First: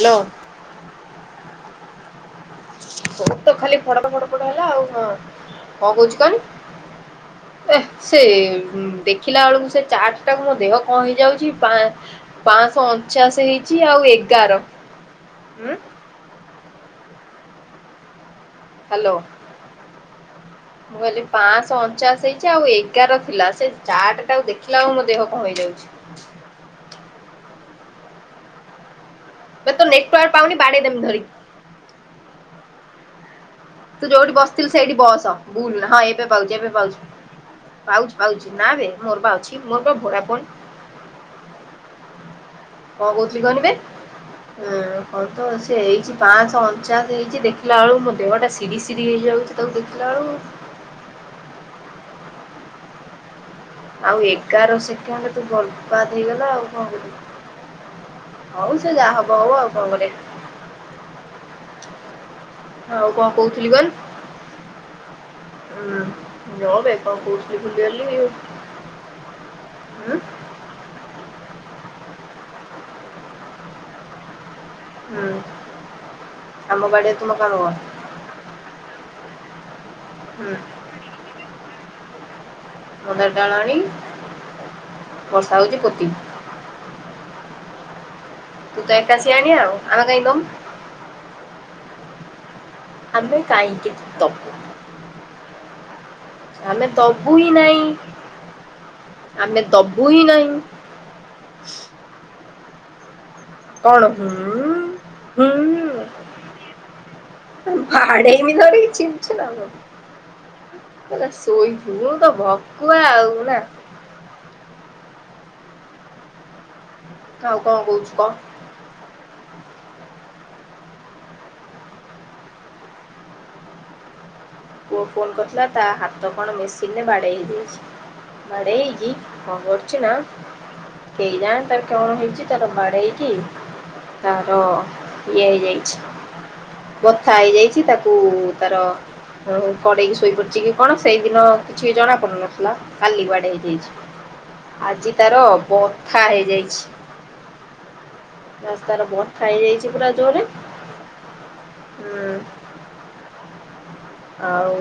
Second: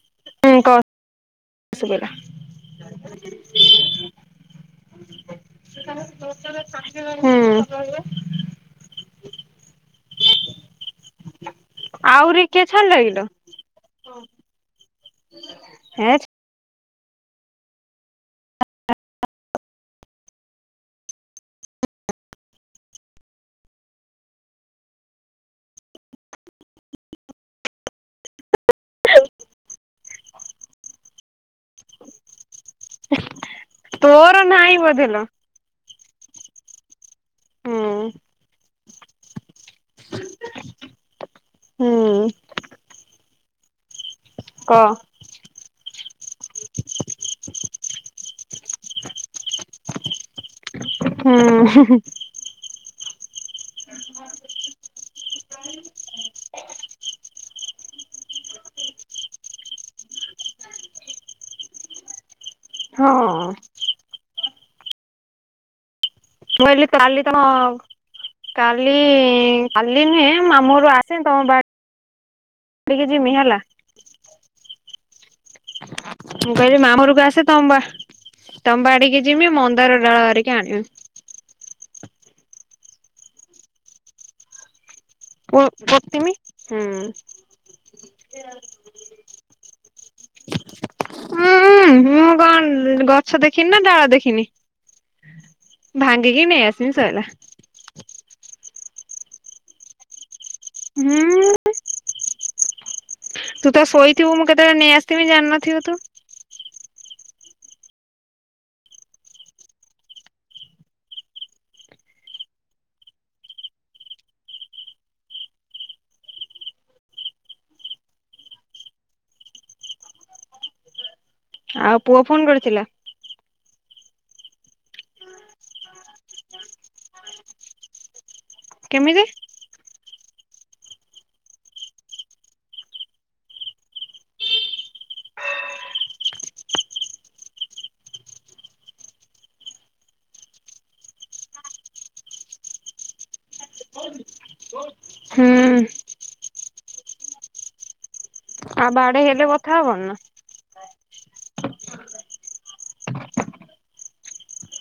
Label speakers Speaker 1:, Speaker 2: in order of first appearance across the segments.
Speaker 1: Hello.
Speaker 2: ନାଇ କ ସୁବିଲା।
Speaker 1: ତୋ ତ ଖାଲି ଫଡ ଫଡ ଫଡ ହେଲା ଆଉ ହଁ। କଣ କହୁଛିୁ କଣ ଏ
Speaker 2: ହୁଁ
Speaker 1: ସେ ଦେଖିଲା ବେଳକୁ ସେ। ଚାରଟ ଟାକୁ ମୋ ଦେହ କଣ ହେଇଯାଉଛି
Speaker 2: ଆହୁରି କିଏ
Speaker 1: ପାଞ୍ଚଶହ
Speaker 2: ଛାଡ଼ିଲା କିଲୋ
Speaker 1: ଅଣଚାଶ ହେଇ। ଆଉ ଏଗାର ହଁ।
Speaker 2: ହେ
Speaker 1: ହ୍ୟାଲୋ। ମୁଁ କହିଲି ପାଞ୍ଚଶହ ଅଣଚାଶ ହେଇଛି ଆଉ ଏଗାର ଥିଲା ସେ ଚାଟ ଟା ଦେଖିଲା ଆଉ ମୋ ଦେହ କଣ ହେଇଯାଉଛି। ବେ ତ ନେଟୱାର୍ ପାଉନି ବାଡେଇ ଦେ ଧରି କି। ତୁ ଯୋଉଠି
Speaker 2: ତୋର
Speaker 1: ବସିଥିଲୁ
Speaker 2: ନାହିଁ
Speaker 1: ସେଇଠି
Speaker 2: ବୋଧେ ଲୋ
Speaker 1: ବସ ବୁଲ ନାଁ ହଁ ଏବେ ପାଉଛୁ ଏବେ ପାଉଛୁ।
Speaker 2: ହୁଁ
Speaker 1: ପାଉଛି ପାଉଛି ନା ବେ ମୋରପା ଅଛି ମୋରବା ଭୋଡା ଫୋନ୍।
Speaker 2: ହୁଁ।
Speaker 1: କଣ କହୁଥିଲି କହନି ବେ
Speaker 2: [inaudible] ଁ
Speaker 1: ଉଁ କଣ ତ ସେ ହେଇଛି ପାଞ୍ଚ ଅଣଚାଶ ହେଇଛି ଦେଖିଲା ବେଳୁ ମୋ ଦେହଟା ସି଼ରି ସିରି ହେଇଯାଉଛି। ତାକୁ ଦେଖିଲା ବେଳୁକୁ
Speaker 2: ହୁଁ।
Speaker 1: ଆଉ ଏଗାର ସେକେଣ୍ଡରେ ତୁ ଗଲପାତ ହେଇଗଲା ଆଉ କଣ କରିବୁ। ହଉ ସେ ଯାହା ହବ ହଉ ଆଉ କଣ କରିବା।
Speaker 2: ହଁ
Speaker 1: ଆଉ କଣ
Speaker 2: ମୁଁ
Speaker 1: କହୁଥିଲି କହନି ହଁ।
Speaker 2: କହିଲି
Speaker 1: ରହବେ
Speaker 2: କାଲି
Speaker 1: କଣ
Speaker 2: ତମ
Speaker 1: କହୁଥିଲି ଭୁଲି ଗଲି।
Speaker 2: କାଲି କାଲି ନୁହେଁ ଆମୁ ଘରୁ ଆସେ ତମ ବା କାଲିକି ଯମି ହେଲା। ମୁଁ
Speaker 1: ଆମ
Speaker 2: କହିଲି ମାମୁଁ
Speaker 1: ବାଡିରେ
Speaker 2: କୁ
Speaker 1: ତୁମ
Speaker 2: ଆସେ
Speaker 1: କାମ କଣ
Speaker 2: ତମବା ତମ୍ ବାଡିକି ଜିମି ମନ୍ଦାର ଡାଳ
Speaker 1: ହୁଁ
Speaker 2: ଆଣିକି ଆଗେ
Speaker 1: ମନ୍ଦାର ଡାଳ ଆଣି ବର୍ଷା ହଉଛି ପୋତିବୁ
Speaker 2: ପୋତିମି।
Speaker 1: ତୁ ଏକା ଶିଆଣିଆ ଆମେ କାହିଁ ଦମୁ।
Speaker 2: ଉୁଁଁ ମୁଁ କଣ
Speaker 1: ଆମେ
Speaker 2: ଗଛ ଦେଖିନି ନା
Speaker 1: କାହିଁକି
Speaker 2: ଡାଳ ଦେଖିନି।
Speaker 1: ଦବୁ
Speaker 2: ଭାଙ୍ଗିକି ନେ
Speaker 1: ଆମେ ଦବୁ ହିଁ ନାହିଁ ଆମେ ଦବୁ ହିଁ ନାହିଁ।
Speaker 2: ହୁଁ। ତୁ ତ
Speaker 1: କଣ
Speaker 2: ଶୋଇଥିବୁ ମୁଁ
Speaker 1: ହୁଁ
Speaker 2: କେତେବେଳେ ନେଇ ଆସିଥିବି
Speaker 1: ହଁ।
Speaker 2: ଜାଣିନଥିବୁ ତୁ
Speaker 1: ବାଡେଇମିି ଧରିକି ଚିନଚୁ ନା। କହିଲା ଶୋଇବୁ ମୁଁ ତ ଭକୁଆ ଆଉ ନା। ଆଉ କଣ କହୁଛୁ କହ?
Speaker 2: ଆଉ ପୁଅ ଫୋନ୍ କରିଥିଲା?
Speaker 1: ପୁଅ ଫୋନ କରିଥିଲା ତା ହାତ କଣ ମେସିନରେ ବାଡେଇ ହେଇଯାଇଛି। ବାଡେଇହେଇକି
Speaker 2: କେମିତି
Speaker 1: କଣ କରିଛିନା କେଇଯାଣି ତାର କଣ ହେଇଛି ତାର ବାଡେଇଇକି ତାର ଇଏ ହେଇଯାଇଛି। ବଥା ହେଇଯାଇଛି ତାକୁ ତାର ହ କଡେଇକି ଶୋଇ ପଡିଛି କି କଣ ସେଇଦିନ କିଛି ଜଣା ପଡୁନଥିଲା କାଲି ବାଡେଇ ହେଇଯାଇଛି। ଆଜି ତାର
Speaker 2: ହୁଁ
Speaker 1: ବଥା ହେଇଯାଇଛି।
Speaker 2: ଆଉ
Speaker 1: ତାର
Speaker 2: ବାଡେଇ ହେଲେ
Speaker 1: ବଥା
Speaker 2: କଥା
Speaker 1: ହେଇଯାଇଛି
Speaker 2: ହବନି
Speaker 1: ପୁରା
Speaker 2: ନା
Speaker 1: ଜୋରେ ହୁଁ। ଆଉ।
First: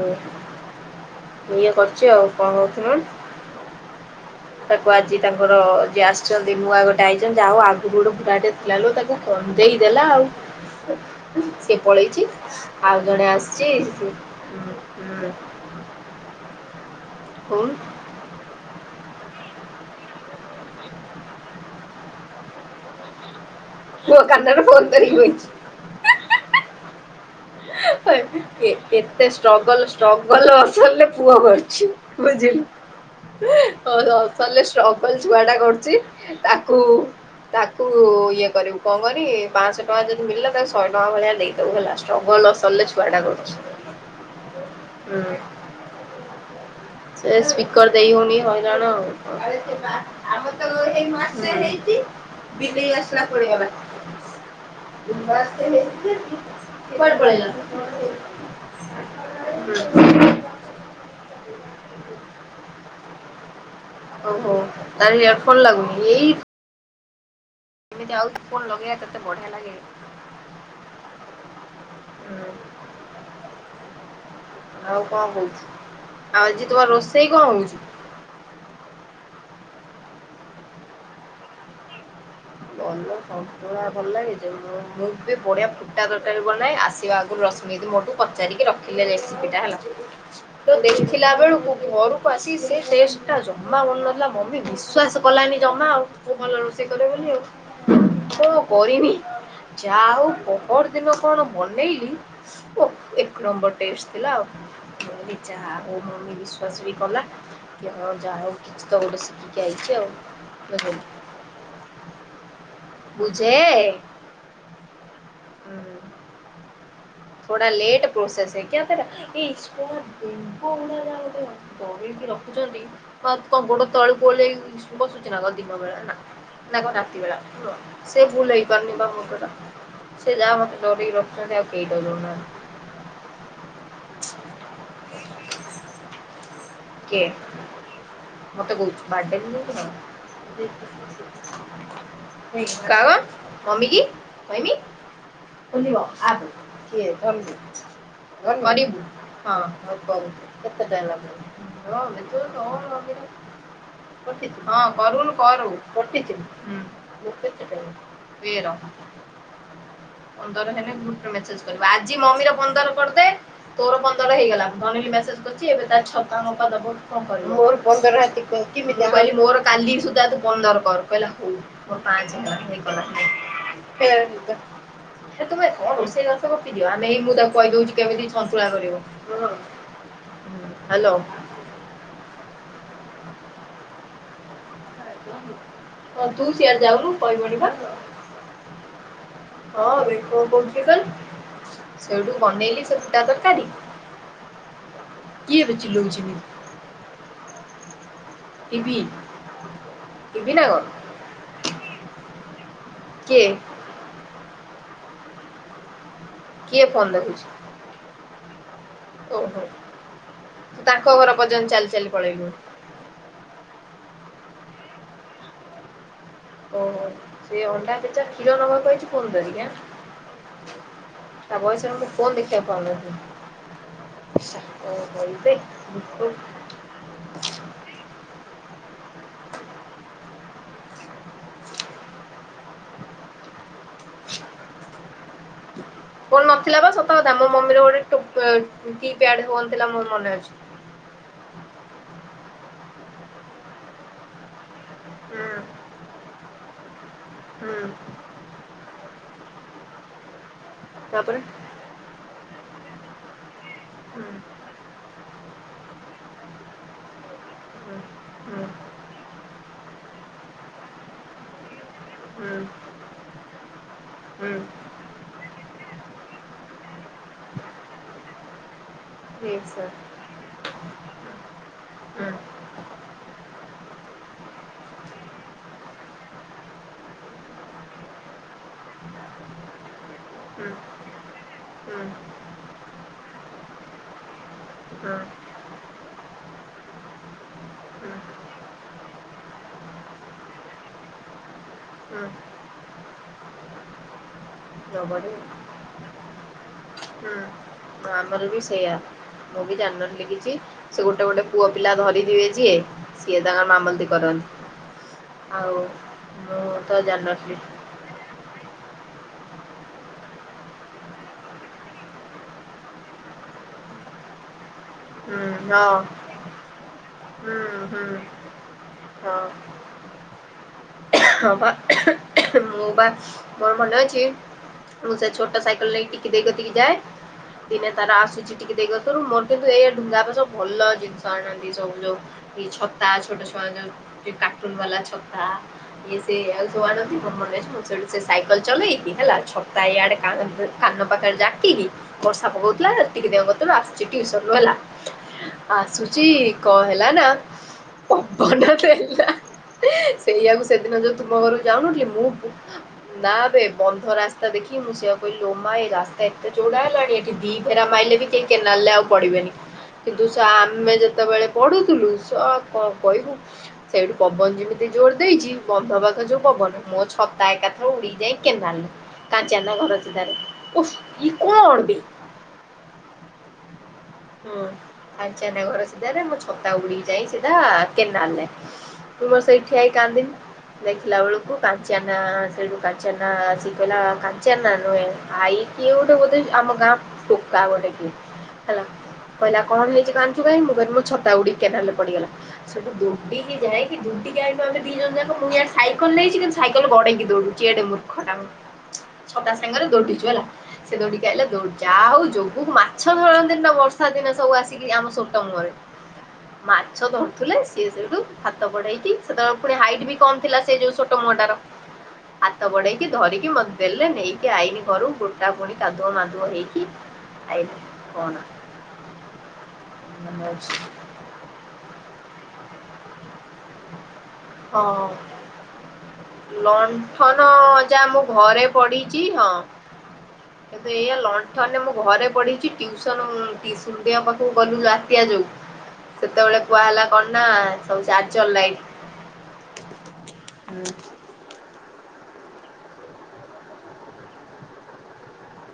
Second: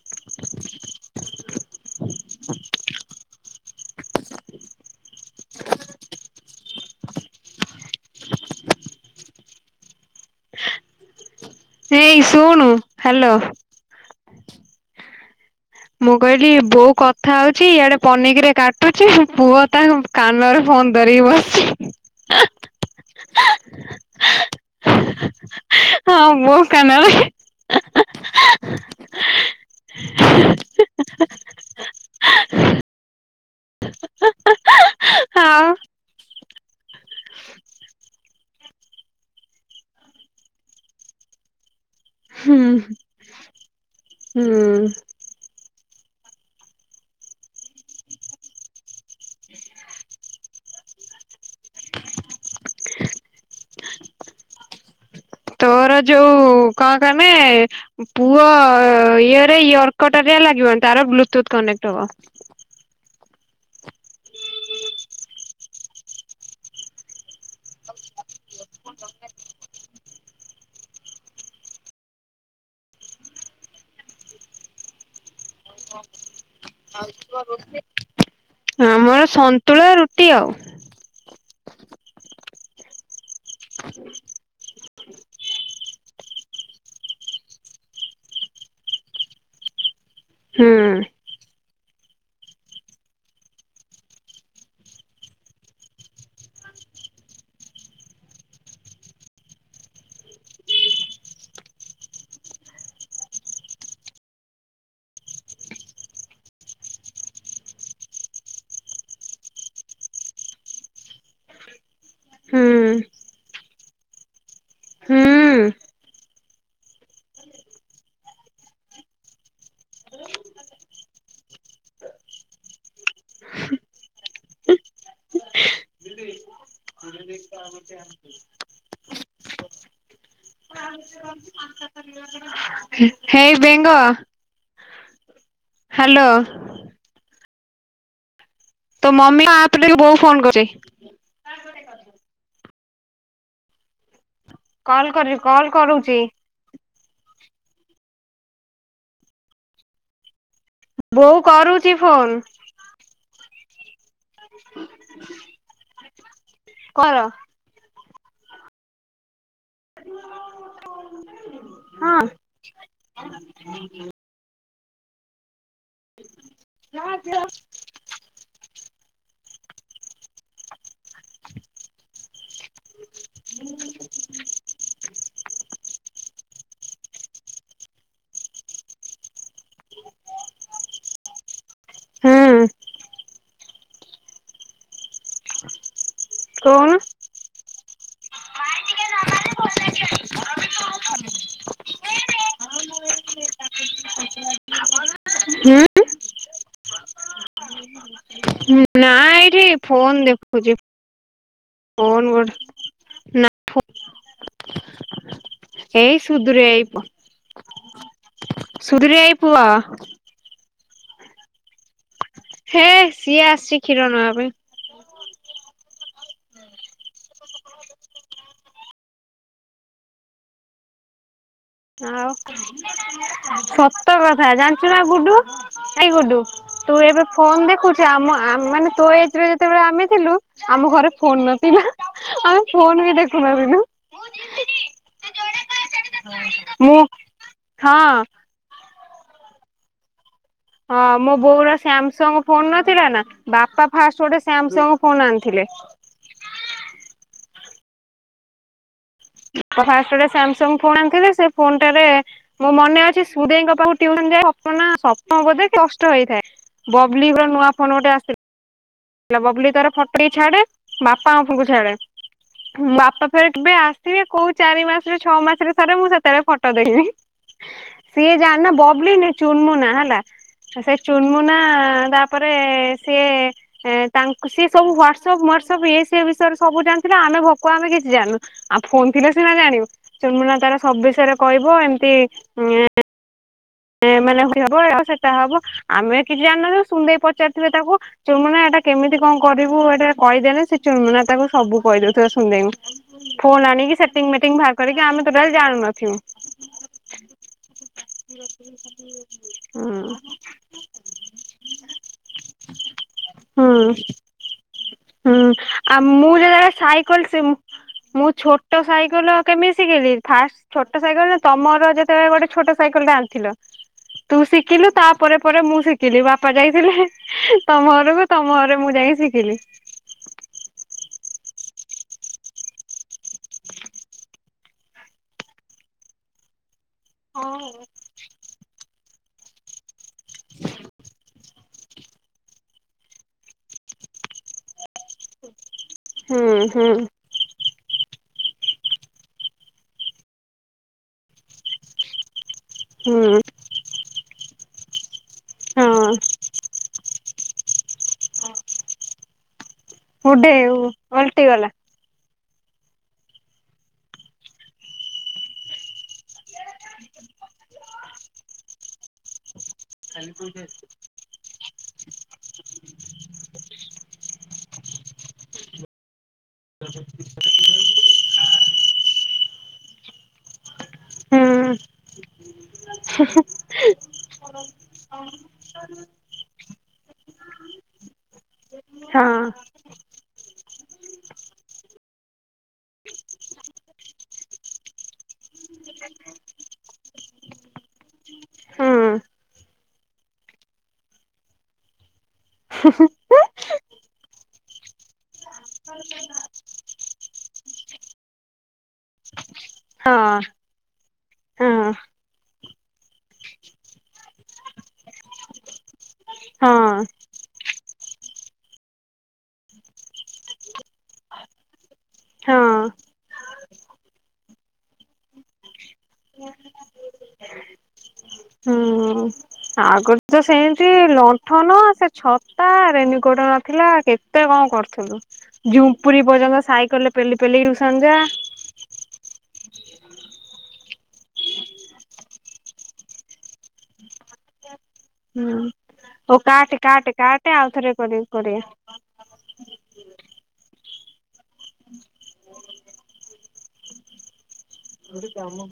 Speaker 1: ଇଏ କରିଛି ଆଉ କଣ ହଉଥିଲା? ତାକୁ ଆଜି ତାଙ୍କର ଯିଏ ଆସିଛନ୍ତି ନୂଆ ଗୋଟେ ଆଇଛନ୍ତି ଯାହା ହଉ ଆଗକୁ ଗୋଟେ ବୁଢା ଟେ ଥିଲା ଲୋ ତାକୁ କନ୍ଦେଇଦେଲା ଆଉ।
Speaker 2: ଏଇ ଶୁଣୁ ହ୍ୟାଲୋ।
Speaker 1: ଇସ୍।
Speaker 2: ମୁଁ କହିଲି ବୋଉ କଥା ହଉଛି ଇଆଡେ ପନିକିରେ କାଟୁଛି ପୁଅ ତା କାନରେ ଫୋନ୍ ଧରିକି ବସଛି।
Speaker 1: ପୁଅ କାନରେ ଫୋନ୍ ଧରିକି ବସିଚି।
Speaker 2: ହଁ ମୋ କାନରେ ବି।
Speaker 1: କେତେ ଷ୍ଟ୍ରଗଲ୍ ଷ୍ଟ୍ରଗଲ୍ କରିଲେ ପୁଅ କରିଛି ବୁଝିଲୁ। ଲେ ଷ୍ଟ୍ରଗଲ୍ ଛୁଆ ଟା
Speaker 2: ଆଉ
Speaker 1: କରୁଛି ତାକୁ ତାକୁ ଇଏ କରିବୁ କଣ କରନି ପାଞ୍ଚଶହ ଟଙ୍କା ଯଦି ମିଳିଲା ତାକୁ ଶହେ ଟଙ୍କା ଭଳିଆ ଦେଇଦବୁ ହେଲା। ନଗଲ
Speaker 2: ହୁଁ
Speaker 1: ନସାଲରେ ଛୁଆଟା କରିଚି।
Speaker 2: ହୁଁ
Speaker 1: ହୁଁ ସେ ସ୍ପିକର୍ ଦେଇ ହଉନି ହଇରାଣ ଆଉ ଆମ ତ ହେଇ ମାସ ହେଇଛି ବିଲେଇ ଆସିଲା ପଡିଗଲା ବା
Speaker 2: ତୋର ଯୋଉ କଣ
Speaker 1: କୁଆଡେ
Speaker 2: କହାନେ
Speaker 1: ପଳେଇଲା?
Speaker 2: ପୁଅ ଇଏରେ ଇଅର କଟରିଆ ଲାଗିବନି ତାର ବ୍ଲୁଟୁଥ୍ କନେକ୍ଟ ହବ
Speaker 1: ଓହୋ ତାରଲେ ଏୟଡ଼ଫୋନ୍ ଲାଗୁନି ଏଇ ଏମତି ଆଉ ପୁଣ ଲଗେଇବା କେତେ ବଢିଆ ଲାଗେ ଆଉ କଣ କହୁଛି ଆଉ ଆଜି ତୁମ ରୋଷେଇ କଣ ହଉଛି
Speaker 2: ଆମର ସନ୍ତୁଳା ରୁଟି ଆଉ
Speaker 1: ଭଲ ସା ଭଲ ଲାଗେଛି ମୁଁ ବି ବଢିଆ ଫୁଟା ତରଟାରେ ବନାଏ ଆସିବା ଆଗରୁ ରଶମୀ ମୋଠୁ ପଚାରି ରଖ ରେସିପି ଟା ହେଲା ତ
Speaker 2: ହୁଁ
Speaker 1: ଦେଖ ପିଲା ବେଳକୁ ଘରକୁ ଆସି ସେ ଟ ଟା ଜମା କରୁନଥିଲା ମମମି ବିଶ୍ୱାସ କଲାନ ଜମା ଆଉ ଭଲ ରୋଷେଇ କରେ ବୋଲି ଆଉ କ କରିନି ଯା ଆଉ ପହର ଦିନ କଣ ମନେଇଲି ଓ ଏକ ନମ୍ବର ଟେସଥିଲା ଆଉଉ ବିଶ୍ୱାସ ବି କଲା କି ହଁ ଯାହା ହଉ କିଛି ତ ଗୋଟେ ଶିଖିକି ଆଇଛି ଆଉଉ
Speaker 2: ହୁଁ
Speaker 1: ବୁଝେ
Speaker 2: ହୁଁ
Speaker 1: ହୁଁ ଥୋଡା ଲେଟ୍ ପ୍ରୋସେସ୍ ଏ କାତରେ ଏ ଷ୍ଟ ଦବ ଯ କଣକି ରଖୁଛନ୍ତି ବା କଣ ଗୋଟ ତଳକୁ ବସୁଛି ନା କ ଦିିନ ବେଳା ନା ନା କଣ ରାତି ବେଳା ହୁ ସେ ଭୁଲ ହେଇ ପାରୁନି ବା ମୁଣ୍ଡର ସେ ଯାହା ମତେ ନୋର ରଖ ଆଉ କେେଇଟଲୁ ନା
Speaker 2: ହେଇ ବେଙ୍ଗ ହ୍ୟାଲୋ
Speaker 1: ମତେ କହୁ
Speaker 2: ତୋ
Speaker 1: ବାର୍ଥଡେ
Speaker 2: ମମି
Speaker 1: କି ନା
Speaker 2: ଆପରେ ବୋଉ ଫୋନ କରୁଛି
Speaker 1: [unintelligible] ମମି କି।
Speaker 2: କଲ କରି କଲ କରୁଛି ବୋଉ
Speaker 1: [unintelligible] [unintelligible]
Speaker 2: କରୁଛି ଫୋନ
Speaker 1: [unintelligible] ହଁ କରୁନୁ କର। [unintelligible]
Speaker 2: କର
Speaker 1: [unintelligible] ପନ୍ଦର ହେଲେ ଗୋଟେ ମେସେଜ୍ କରିବୁ। ଆଜି
Speaker 2: ହଁ
Speaker 1: ମମିର ପନ୍ଦର କରିଦେ ତୋର ପନ୍ଦ ର ହେଇଗଲା। ଅନିଲ୍ ମେସେଜ କରିଚି ଏବେ ତାର ଛପା ମପା ଦବ କି କଣ କରିବ। ମୋର [unintelligible] ମୁଁ କହିଲ ମୋର କାଲିକି ତୁ ପନ୍ଦର କର। କହିଲା ହଉ ମୋର ପାଞ୍ଚ ହେଇଗଲା। ହେଇ କଲା। ସେ ତୁମେ ରୋଷେଇ ବାସ ଗପିଦିଅ। ଆମେ ଏଇ ମୁଁ ତାକୁ କହିଦଉଚି କେମିତି ସନ୍ତୁଳା କରିବ। ହାଲୋ।
Speaker 2: ହୁଁ।
Speaker 1: ହଁ ତୁ ସିଆଡେ
Speaker 2: କହୁନୁ
Speaker 1: ଯାଉନୁ। [unintelligible] [unintelligible] ସେଉଠୁ ବନେଇଲି ସେ ପୁଟା ତରକାରୀ। କିଏ ଏବେ
Speaker 2: ହୁଁ
Speaker 1: ଚିଲଉଚି ଏମିତି। ଟିଭି
Speaker 2: [unintelligible] ନା ଏଇଠି ଫୋନ୍
Speaker 1: ଟିଭି ନା
Speaker 2: ଦେଖୁଚି।
Speaker 1: କଣ
Speaker 2: ଫୋନ୍ ଗୋଟେ
Speaker 1: କିଏ
Speaker 2: ନା ଫୋ ଏଇ ସୁଧୁରୀ ଭାଇ
Speaker 1: କିଏ ଫୋନ ଦେଖୁଛି
Speaker 2: ପୁଅ। ସୁଧୁରୀ ଭାଇ
Speaker 1: ଓହୋ
Speaker 2: ପୁଅ।
Speaker 1: ତୁ ତାଙ୍କ ଘର ପର୍ଯ୍ୟନ୍ତ ଚାଲି ଚାଲି ପଳେଇଲୁଣି।
Speaker 2: ହେ ସିଏ ଆସିଚି କ୍ଷୀର ନବା ପାଇଁ।
Speaker 1: ଓହୋ। ସେ ଅଣ୍ଡା ପେଚା କ୍ଷୀର ନବାକୁ ଆଇଚି ଫୋନ୍ ଧରିକି ଆଁ। ତା ବୟସରେ ମୁଁ
Speaker 2: ଆଉ।
Speaker 1: ଫୋନ ଦେଖିବାକୁ ପାଉନଥିଲି
Speaker 2: ସତ କଥା ଜାଣିଚୁ ନା
Speaker 1: ଓହୋ
Speaker 2: ଗୁଡୁ
Speaker 1: ଇବେ
Speaker 2: ଏଇ ଗୁଡୁ। ତୁ ଏବେ ଫୋନ୍ ଦେଖୁଚୁ ଆମ ମାନେ ତୋ ଏଜ୍ ର ଯେତେବେଳେ ଆମେ ଥିଲୁ ଆମ ଘରେ ଫୋନ୍ ନଥିଲା। ଆମେ ଫୋନ୍ ବି ଦେଖୁନଥିଲୁ। [unintelligible]
Speaker 1: ଥିଲା ପା ସତ କଥା। ମୋ ମମିର
Speaker 2: ହଁ
Speaker 1: ଗୋଟେ କି ପ୍ୟାଡ ଫୋନ୍ ଥିଲା ମୋର ମନେ ଅଛି।
Speaker 2: ହଁ ମୋ ବୋଉ ର ସାମସଙ୍ଗ ଫୋନ ନଥିଲା ନା। ବାପା ଫାଷ୍ଟ ଗୋଟେ ସାମସଙ୍ଗ ଫୋନ
Speaker 1: ହୁଁ
Speaker 2: ଆଣିଥିଲେ।
Speaker 1: ହୁଁ।
Speaker 2: ବାପା ଫାଷ୍ଟ ଗୋଟେ ସାମସଙ୍ଗ ଫୋନ୍ ଆଣିଥିଲେ।
Speaker 1: ତାପରେ
Speaker 2: ସେ ଫୋନ ଟାରେ ମୋର ମନେ ଅଛି। [unintelligible]
Speaker 1: ହୁଁ
Speaker 2: ଟ୍ୟୁସନ୍ ଯାଏ। ସପ୍ତ ନା ସପ୍ତମ ବୋଧେ ଷଷ୍ଟ ହେଇଥାଏ। ବବଲି ଘର ନୂଆ ଫୋନ ଗୋଟେ ଆସି
Speaker 1: ହଁ
Speaker 2: ହେଲା। ବବଲି ତାର ଫଟୋ ବି ଛାଡେ, ବାପା ଙ୍କ ଫୋନ୍ କୁ ଛାଡେ।
Speaker 1: ହୁଁ
Speaker 2: ବାପା ଫେର୍ କେବେ ଆସିବେ କୋଉ
Speaker 1: ହୁଁ
Speaker 2: ଚାରି ମାସରେ ଛଅ ମାସରେ ଥରେ ମୁଁ ସେତେବେଳେ ଫଟୋ ଦେଖିବି। ସିଏ ଯା ନା ବବଲି ନୁହେଁ ଚୁନ୍
Speaker 1: ଠିକ୍ ସେ
Speaker 2: ମୁନା ହେଲା। ସେଇ ଚୁନ୍ ମୁନା
Speaker 1: ହୁଁ
Speaker 2: ତାପରେ ସିଏ ଏ ତାଙ୍କୁ ସି ସବୁ ହ୍ୱାଟସଆପ୍ ମ୍ୱାଟସଆପ୍ ଇଏ ସିଏ ବିଷୟରେ ସବୁ ଜାଣିଥିଲା ଆମେ ଭକୁଆ ଆମେ କିଛି ଜାଣିନୁ। ଆମ ଫୋନ୍ ଥିଲେ ସିନା ଜାଣିବୁ। ଚୁନମୁନା
Speaker 1: ହୁଁ
Speaker 2: ତାର ସବୁ ବିଷୟରେ କହିବ ଏମିତି
Speaker 1: ହୁଁ
Speaker 2: ଏ ମାନେ [unintelligible]
Speaker 1: ହୁଁ
Speaker 2: ସେଟା ହବ। ଆମେ କିଛି ଜାଣିନଥିଲୁ ସୁନି ଦେଈ ପଚାରିଥିବେ ତାକୁ
Speaker 1: ହୁଁ
Speaker 2: ଚୁନମୁନା ଏଇଟା କେମିତି କଣ କରିବୁ ଏଇଟା କହିଦେନି ସେ ଚୁନମୁନା ତାକୁ ସବୁ କହିଦେଉଥିବା ସୁନି ଦେଈ କୁ। ଫୋନ ଆଣିକି ସେଟିଙ୍ଗ ମେଟିଙ୍ଗ ବାହାର କରିକି ଆମେ
Speaker 1: ନବଢି
Speaker 2: ଟୋଟାଲ୍ ଜାଣୁନଥିବୁ।
Speaker 1: ହୁଁ। ଆମର ବି ସେୟା। ମୁଁ ବି ଜାଣିନଥିଲି କିଛି। ସେ ଗୋଟେ ଗୋଟେ ପୁଅ ପିଲା ଧରିଥିବେ ଯିଏ ସିଏ ତାଙ୍କର
Speaker 2: ହୁଁ
Speaker 1: ମାମଲତି କରନ୍ତି।
Speaker 2: ହୁଁ।
Speaker 1: ଆଉ
Speaker 2: ଆ ମୁଁ ଯେତେବେଳେ
Speaker 1: ତ
Speaker 2: ସାଇକଲ ସିମ୍
Speaker 1: ଜାଣିନଥିଲି
Speaker 2: ମୁଁ ଛୋଟ ସାଇକେଲ କେମିତି ଶିଖିଲି ଫାଷ୍ଟ ଛୋଟ ସାଇକେଲ ନା ତମର ଯେତେବେଳେ ଗୋଟେ ଛୋଟ ସାଇ କେଲ ଟେ ଆଣିଥିଲ ତୁ ଶିଖିଲୁ ତା ପରେ
Speaker 1: ହୁଁ
Speaker 2: ପରେ ମୁଁ
Speaker 1: ହଁ
Speaker 2: ଶିଖିଲି। ବାପା ଯାଇଥିଲେ,
Speaker 1: ହୁଁ
Speaker 2: ତମ
Speaker 1: ହୁଁ
Speaker 2: ଘରକୁ ତମ ଘରେ ମୁଁ ଯାଇଁକି
Speaker 1: ହଁ
Speaker 2: ଶିଖିଲି।
Speaker 1: ହଁ ପା ମୁଁ, ପା ମୋର ମନେ ଅଛି ମୁଁ, ସେ ଛୋଟ ସାଇକଲ୍ ନେଇକି ଟିକି ଦେଇ କତିକି ଯାଏ। ଦିନେ ତାର ଆସୁଛି ଟିକେ ଦେଇଗତିରୁ, ମୋର କିନ୍ତୁ ଏ ଧୁଙ୍ଗାପା ସବୁ ଭଲ ଜିନିଷ ଆଣନ୍ତି ସବୁ ଯୋଉ ଏଇ ଛତା, ଛୋଟ ଛୁଆ ଯୋଉ କାର୍ଟୁନ ବାଲା ଛତା, ଇଏ ସେ
Speaker 2: ହୁଁ
Speaker 1: ସବୁ
Speaker 2: ହୁଁ
Speaker 1: ଆଣନ୍ତି। ମନେ ଅଛି, ମୁଁ ସେଠୁ ସେ ସାଇକଲ୍ ଚଲେଇକି, ହେଲା ଛତା ଇଆଡେ କା [unintelligible] କାନ ପାଖରେ ଯାକିକି ବର୍ଷା ପକଉଥିଲା, ଟିକି
Speaker 2: ହୁଁ
Speaker 1: ଦେଇଙ୍କ କତିରୁ ଆସୁଛି ଟ୍ୟୁସନ ରୁ ହେଲା।
Speaker 2: ହଁ
Speaker 1: ଆସୁଛି କଁ ହେଲା ନା, ପବନ ଦେଲା ହା।
Speaker 2: ଗୁଡେ
Speaker 1: ସେଇଆକୁ ସେଦିନ ଯୋଉ ତୁମ ଘରକୁ
Speaker 2: ଓଲଟିଗଲା।
Speaker 1: ଯାଉନଥିଲି, ମୁଁ ନା ବେ ବନ୍ଧ ରାସ୍ତା ଦେଖି ମୁଁ ସେଆ କହିଲି ଲୋ, ମା ଏ ରାସ୍ତା ଏତେ ଚଉଡା ହେଲାଣି, ଏଠି ଦି ଭେରା ମାଇଲେ ବି କେହି କେନାଲ୍ ଲେ ଆଉ ପଡିବେନି। କିନ୍ତୁ, ସେ ଆମେ ଯେତେବେଳେ ପଢୁଥୁଲୁ, ସ କଣ କହିବୁ? ସେଇଠୁ ପବନ ଯିମିତି ଜୋର ଦେଇଛି, ବନ୍ଧ ପାଖେ ଯୋଉ ପବନ ମୋ ଛତା ଏକାଥରେ ଉଡିକି ଯାଇ କେନାଲ୍ ରେ କାଞ୍ଚିଆନା ଘର ସିଧାରେ। ଓଫ୍ ଏ
Speaker 2: ହୁଁ
Speaker 1: କୋଣ ବେ!
Speaker 2: [inaudible]
Speaker 1: ହୁଁ, ଆଚିଆନା ଘର ସିଧାରେ, ମୋ ଛତା ଉଡିକି ଯାଇ ସିଧା କେନାଲ ଲେ। ମୁଁ ମର
Speaker 2: ହଁ
Speaker 1: ସେଇଠିଆଇ କାନ୍ଦିନି। ଦେଖିଲା ଅଳକୁୁ କାଞ୍ଚିଆନା ସେଇଠୁ, କାଞ୍ଚିଆନା ଆସିକି କହିଲା, କାଞ୍ଚିଆନା ନୁହେଁ, ଆଈ କିଏ ଗୋଟେ ବୋଧେ ଆମ ଗାଁ ଟୋକା ଗୋଟେ କିଏ? ହେଲା!
Speaker 2: ହୁଁ
Speaker 1: କହିଲା କଣ ହେଇଛି କାନ୍ଦୁଚୁ କାଇଁ? ମୁଁ କହିଲି ମୋ ଛତା ଉଡିିକି କେନାଲ୍ ରେ ପଡିଗଲା। ସେଠୁ ଡ଼ି କି ଯାଇକି, ଦୁଡି କି ଆଇଁଲୁ ଆମେ ଦି ଜଣ ଯାକ। ମୁଁ ଇଆଡ଼େ ସାଇକଲ୍ ନେଇଛି, କିନ୍ତୁ ସାଇକଲ୍ ଗଡେଇିକି ଦୌଡୁଚି ଏଡେ ମୂର୍ ଖଟାମ୍, ଛତା ସାଙ୍ଗରେ
Speaker 2: ହଁ
Speaker 1: ଦୌଡିଚୁ ହେଲା। ସେ ଦୌଡିକି ଆଇଲା,
Speaker 2: ହଁ
Speaker 1: ଯାହା ହଉ ଯୋଗୁକୁ ମାଛ ଧରନ୍ତି ନା ବର୍ଷ ର୍ଷା ଦିନ ସବୁ ଆସିକି ଆମ ସୋଟ ମୁହଁରେ
Speaker 2: ହଁ
Speaker 1: ମାଛ ଧରୁଥିଲେ ସିଏ ସେଇଠୁ, ହାତ ବଢେଇକି ସେତେବେଳେ ପୁଣି ହାଇଟ୍ ବି କମ୍ ଥିଲା, ସେ ଯୋଉ ସୋ ଟ ମୁହଁ ଟାର। ହାତ
Speaker 2: ହଁ।
Speaker 1: ବଢେଇକି ଧରିକି ମତେ ଦେଲେ, ନେଇକି ଆଇନି ଘରୁ ଗୋଟା ପୁଣି କାଧୁଅ ମାଦୁଅ ହେଇକି ଏଇ ଫୋନ
Speaker 2: ହୁଁ। ଆଗରୁ ତ ସେଏଁ
Speaker 1: ଅଛି
Speaker 2: ତି ଲଣ୍ଠନ, ସେ ଛତା, ରେନିକୋଟ ଥିଲା, କେତେ କଣ କରୁଥୁଲୁ?
Speaker 1: ହଁ
Speaker 2: ଝୁମ୍ପୁୁରୀ ପର୍ଯ୍ୟନ୍ତ ସାଇକଲ୍ ରେ ପେଲି ପେଲି ଟିୟୁସନ ଯା
Speaker 1: ପଡିଚି, ହଁ। କିନ୍ତୁ ଏଇଆ ଲଣ୍ଠନେ ମୁଁ ଘରେ ପଢିଛି, ଟିୟୁସନ୍ ବିସ୍ ରୁପୀଆ ପାଖକୁ ଗଲୁ ଆ ପିଆ ଯଉ,
Speaker 2: ହୁଁ ହଉ
Speaker 1: ସେତେବେଳେ
Speaker 2: କାଟେ
Speaker 1: କୁହା ହେଲା
Speaker 2: କାଟେ
Speaker 1: କଣ ନା
Speaker 2: କାଟେ ଆଉଥରେ
Speaker 1: ସବୁ
Speaker 2: କରି
Speaker 1: ଚାର୍ ର୍ଜର
Speaker 2: କରିବା।
Speaker 1: ଲାଇଟ୍ ହୁଁ।
Speaker 2: ଘରେ କାମ